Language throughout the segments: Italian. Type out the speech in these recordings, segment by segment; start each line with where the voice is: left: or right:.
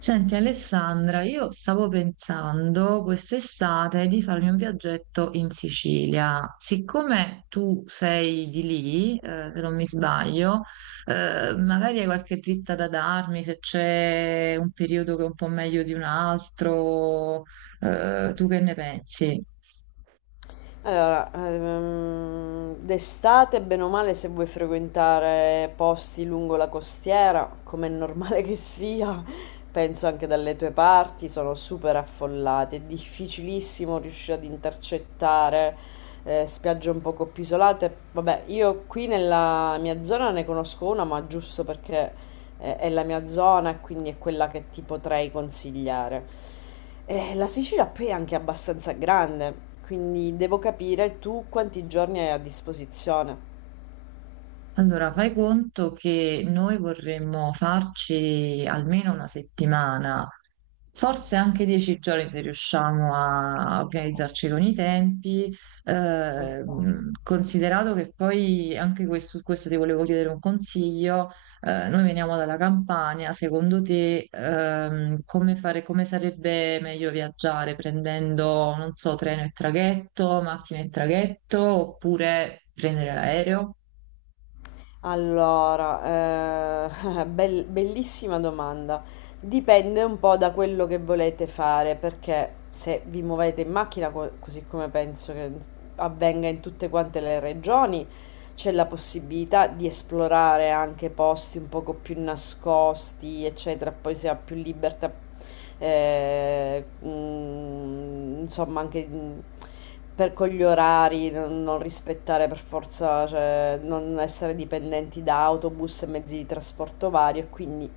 right: Senti Alessandra, io stavo pensando quest'estate di farmi un viaggetto in Sicilia. Siccome tu sei di lì, se non mi sbaglio, magari hai qualche dritta da darmi se c'è un periodo che è un po' meglio di un altro, tu che ne pensi?
left: Allora, d'estate, bene o male, se vuoi frequentare posti lungo la costiera, come è normale che sia, penso anche dalle tue parti, sono super affollate. È difficilissimo riuscire ad intercettare spiagge un poco più isolate. Vabbè, io qui nella mia zona ne conosco una, ma giusto perché è la mia zona e quindi è quella che ti potrei consigliare. La Sicilia poi è anche abbastanza grande, quindi devo capire tu quanti giorni hai a disposizione.
right: Allora, fai conto che noi vorremmo farci almeno una settimana, forse anche 10 giorni se riusciamo a organizzarci con i tempi.
left: Ok.
right: Eh, Considerato che poi anche questo, su questo ti volevo chiedere un consiglio. Noi veniamo dalla Campania, secondo te, come fare, come sarebbe meglio viaggiare prendendo, non so, treno e traghetto, macchina e traghetto oppure prendere l'aereo?
left: Allora, bellissima domanda. Dipende un po' da quello che volete fare, perché se vi muovete in macchina, così come penso che avvenga in tutte quante le regioni, c'è la possibilità di esplorare anche posti un poco più nascosti, eccetera. Poi si ha più libertà. Insomma anche, mhmm, per con gli orari non rispettare per forza, cioè non essere dipendenti da autobus e mezzi di trasporto vario, e quindi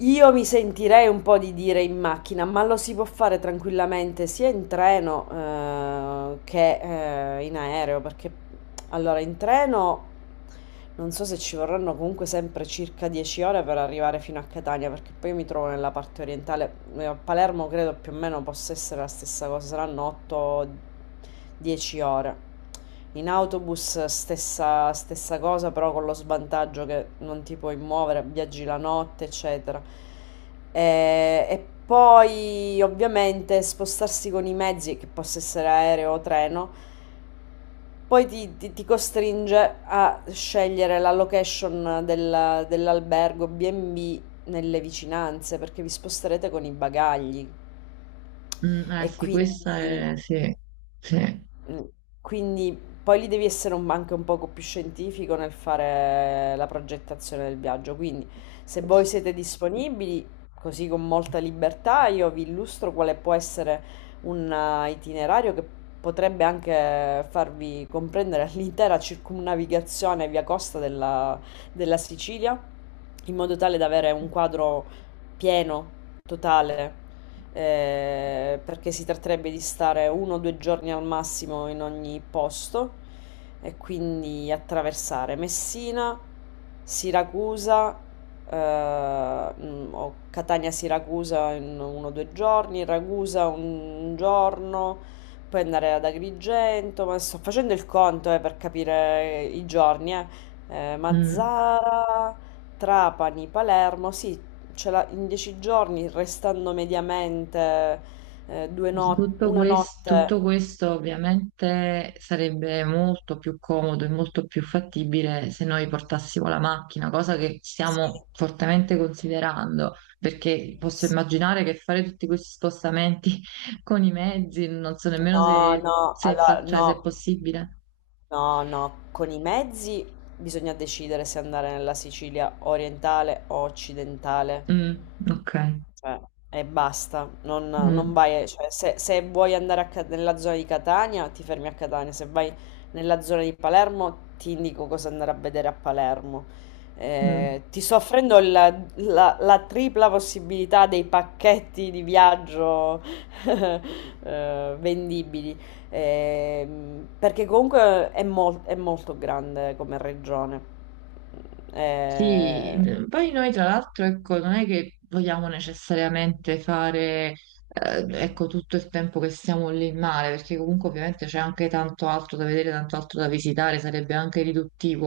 left: io mi sentirei un po' di dire in macchina, ma lo si può fare tranquillamente sia in treno, che, in aereo, perché allora in treno non so se ci vorranno comunque sempre circa 10 ore per arrivare fino a Catania, perché poi io mi trovo nella parte orientale. A Palermo credo più o meno possa essere la stessa cosa, saranno 8-10 ore. In autobus stessa cosa, però con lo svantaggio che non ti puoi muovere, viaggi la notte, eccetera. E poi ovviamente spostarsi con i mezzi, che possa essere aereo o treno, poi ti costringe a scegliere la location dell'albergo B&B nelle vicinanze, perché vi sposterete con i bagagli.
right: Mm, eh
left: E
right: sì,
left: quindi,
right: Sì, sì.
left: mm, quindi poi lì devi essere anche un poco più scientifico nel fare la progettazione del viaggio. Quindi, se voi siete disponibili, così con molta libertà, io vi illustro quale può essere un itinerario che potrebbe anche farvi comprendere l'intera circumnavigazione via costa della Sicilia, in modo tale da avere un quadro pieno, totale, perché si tratterebbe di stare uno o due giorni al massimo in ogni posto e quindi attraversare Messina, Siracusa, o Catania-Siracusa in uno o due giorni, Ragusa un giorno, poi andare ad Agrigento, ma sto facendo il conto, per capire i giorni, eh.
right: Mm.
left: Mazzara, Trapani, Palermo, sì, in 10 giorni, restando mediamente due no-
right: Tutto
left: una
right: quest-
left: notte,
right: tutto questo ovviamente sarebbe molto più comodo e molto più fattibile se noi portassimo la macchina, cosa che
left: sì.
right: stiamo fortemente considerando, perché posso immaginare che fare tutti questi spostamenti con i mezzi, non so nemmeno
left: No,
right: se,
left: no,
right: se, è,
left: allora,
right: fa- cioè,
left: no,
right: se è possibile.
left: no, no, con i mezzi bisogna decidere se andare nella Sicilia orientale o occidentale.
right: Mm, ok.
left: Cioè, e basta, non
right: Mm,
left: vai, cioè, se vuoi andare nella zona di Catania, ti fermi a Catania, se vai nella zona di Palermo, ti indico cosa andare a vedere a Palermo.
right: mm.
left: Ti sto offrendo la tripla possibilità dei pacchetti di viaggio vendibili. Perché comunque è molto grande come regione.
right: Sì,
left: Eh,
right: mm, poi noi tra l'altro, ecco, non è che vogliamo necessariamente fare, ecco, tutto il tempo che stiamo lì in mare, perché comunque ovviamente c'è anche tanto altro da vedere, tanto altro da visitare, sarebbe anche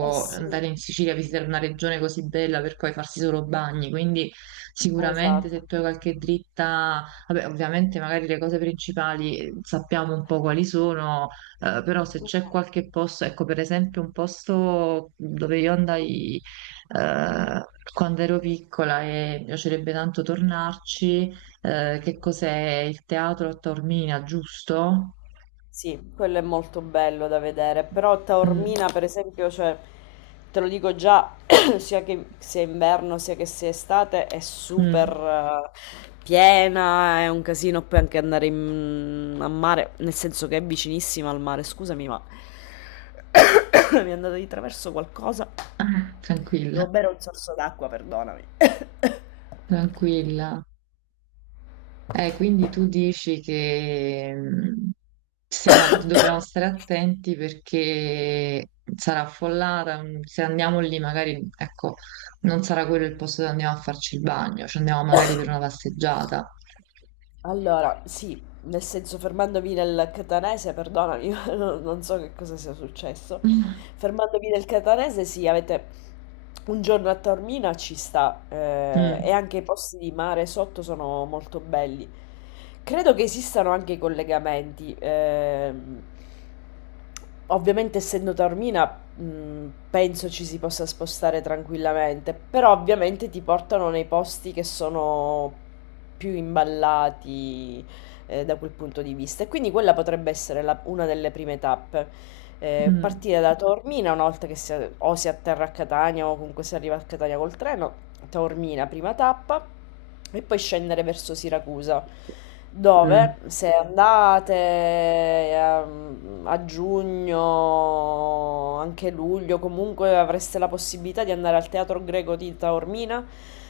left: eh sì,
right: andare in Sicilia a visitare una regione così bella per poi farsi solo bagni, quindi sicuramente
left: esatto.
right: se tu hai qualche dritta, vabbè, ovviamente magari le cose principali sappiamo un po' quali sono. Però se
left: Mh.
right: c'è qualche posto, ecco per esempio un posto dove io andai eh, quando ero piccola e mi piacerebbe tanto tornarci, che cos'è il teatro a Taormina, giusto?
left: Sì, quello è molto bello da vedere, però
right: Mm,
left: Taormina per esempio, cioè, te lo dico già, sia che sia inverno sia che sia estate, è super
right: mm.
left: piena, è un casino poi anche andare a mare, nel senso che è vicinissima al mare, scusami, ma mi è andato di traverso qualcosa.
right: Ah, tranquilla,
left: Devo bere un sorso d'acqua, perdonami.
right: tranquilla. Quindi tu dici che dobbiamo stare attenti perché sarà affollata, se andiamo lì magari, ecco, non sarà quello il posto dove andiamo a farci il bagno, ci andiamo magari per una passeggiata.
left: Allora, sì, nel senso fermandomi nel catanese, perdonami, ma non so che cosa sia successo. Fermandomi nel catanese, sì, avete un giorno a Taormina ci sta, e
right: Mm.
left: anche i posti di mare sotto sono molto belli. Credo che esistano anche i collegamenti. Ovviamente, essendo Taormina, penso ci si possa spostare tranquillamente, però ovviamente ti portano nei posti che sono più imballati, da quel punto di vista, e quindi quella potrebbe essere la una delle prime tappe. Ehm,
right: Mm,
left: partire da Taormina una volta che si a o si atterra a Catania, o comunque si arriva a Catania col treno. Taormina, prima tappa, e poi scendere verso Siracusa,
right: mm,
left: dove se andate a giugno, anche luglio, comunque avreste la possibilità di andare al Teatro Greco di Taormina,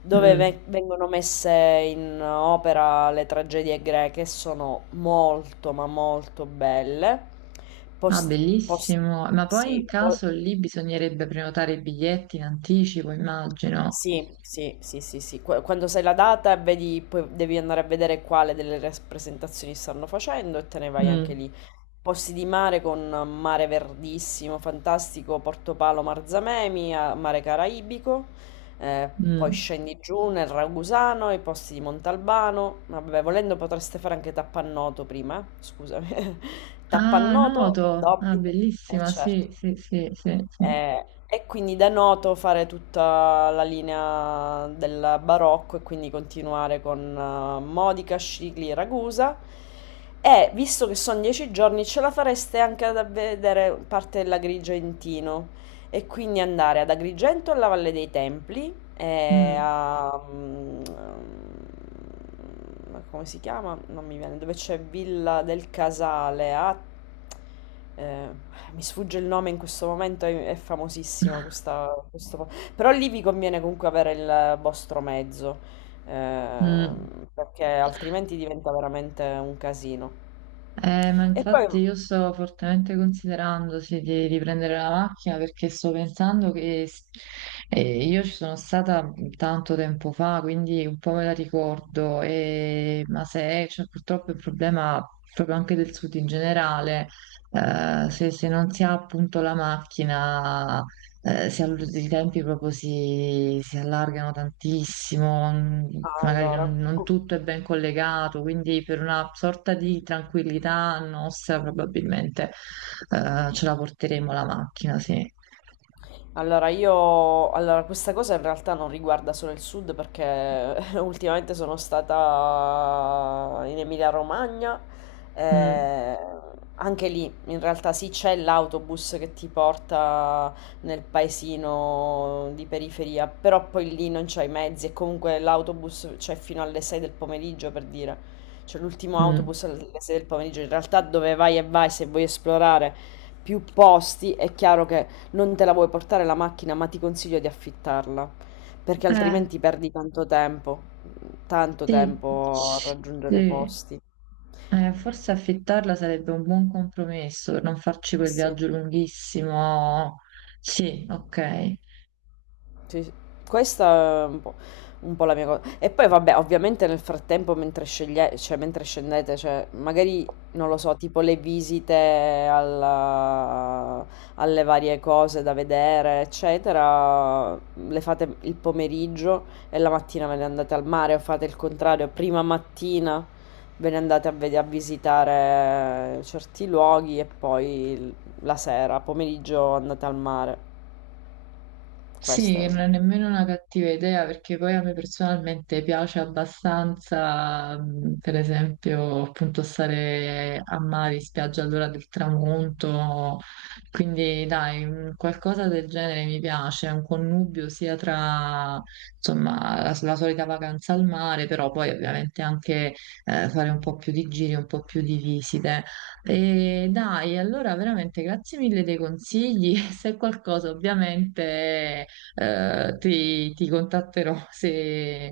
left: dove
right: mm.
left: vengono messe in opera le tragedie greche, sono molto ma molto belle.
right: Ah,
left: Post, post-
right: bellissimo. Ma poi in
left: sì,
right: caso lì bisognerebbe prenotare i biglietti in anticipo, immagino.
left: Sì, sì, sì, sì, sì. Quando sai la data e vedi, poi devi andare a vedere quale delle rappresentazioni stanno facendo e te ne vai anche
right: Mm,
left: lì. Posti di mare con mare verdissimo, fantastico, Portopalo, Marzamemi, mare caraibico, eh, poi
right: mm.
left: scendi giù nel Ragusano, i posti di Montalbano. Vabbè, volendo potreste fare anche Tappannoto prima, eh. Scusami.
right: Ah,
left: Tappannoto,
right: Noto. Ah,
left: d'obbligo, eh
right: bellissima, sì,
left: certo.
right: sì, sì, sì, sì.
left: Eh, e quindi da Noto fare tutta la linea del barocco e quindi continuare con Modica, Scicli, Ragusa. E visto che sono 10 giorni, ce la fareste anche ad vedere parte della Grigia in Tino. E quindi andare ad Agrigento alla Valle dei Templi e
right: Mm,
left: a, ma come si chiama? Non mi viene, dove c'è Villa del Casale, a, eh, mi sfugge il nome in questo momento, è famosissima questa. Però lì vi conviene comunque avere il vostro mezzo,
right: mm.
left: perché altrimenti diventa veramente un casino.
right: Ma
left: E poi,
right: infatti io sto fortemente considerando sì, di prendere la macchina perché sto pensando che io ci sono stata tanto tempo fa, quindi un po' me la ricordo, ma se c'è purtroppo il problema proprio anche del sud in generale, se non si ha appunto la macchina i tempi proprio si allargano tantissimo, magari
left: allora,
right: non
left: cu-
right: tutto è ben collegato, quindi per una sorta di tranquillità nostra probabilmente ce la porteremo la macchina, sì.
left: Allora, io, allora, questa cosa in realtà non riguarda solo il sud, perché ultimamente sono stata in Emilia-Romagna,
right: Mm,
left: eh, anche lì in realtà sì, c'è l'autobus che ti porta nel paesino di periferia, però poi lì non c'hai mezzi e comunque l'autobus c'è fino alle 6 del pomeriggio, per dire, c'è l'ultimo
right: mm.
left: autobus alle 6 del pomeriggio, in realtà dove vai e vai se vuoi esplorare più posti, è chiaro che non te la vuoi portare la macchina, ma ti consiglio di affittarla, perché
right: Eh,
left: altrimenti perdi tanto
right: sì,
left: tempo a raggiungere i
right: sì.
left: posti. Eh
right: Forse affittarla sarebbe un buon compromesso per non farci quel
left: sì.
right: viaggio lunghissimo. Sì, ok.
left: Sì, sì. Questa è un po' la mia cosa. E poi vabbè, ovviamente nel frattempo, mentre cioè, mentre scendete, cioè, magari, non lo so, tipo le visite alla- alle varie cose da vedere, eccetera, le fate il pomeriggio e la mattina ve ne andate al mare o fate il contrario, prima mattina ve ne andate a visitare certi luoghi e poi la sera, pomeriggio andate al mare. Questo
right: Sì,
left: è...
right: non è nemmeno una cattiva idea perché poi a me personalmente piace abbastanza, per esempio, appunto stare a mare, in spiaggia all'ora del tramonto, quindi dai, qualcosa del genere mi piace, un connubio sia tra, insomma, la solita vacanza al mare, però poi ovviamente anche fare un po' più di giri, un po' più di visite. E dai, allora veramente grazie mille dei consigli. Se qualcosa ovviamente ti contatterò se,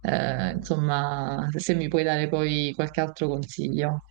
right: eh, insomma, se mi puoi dare poi qualche altro consiglio.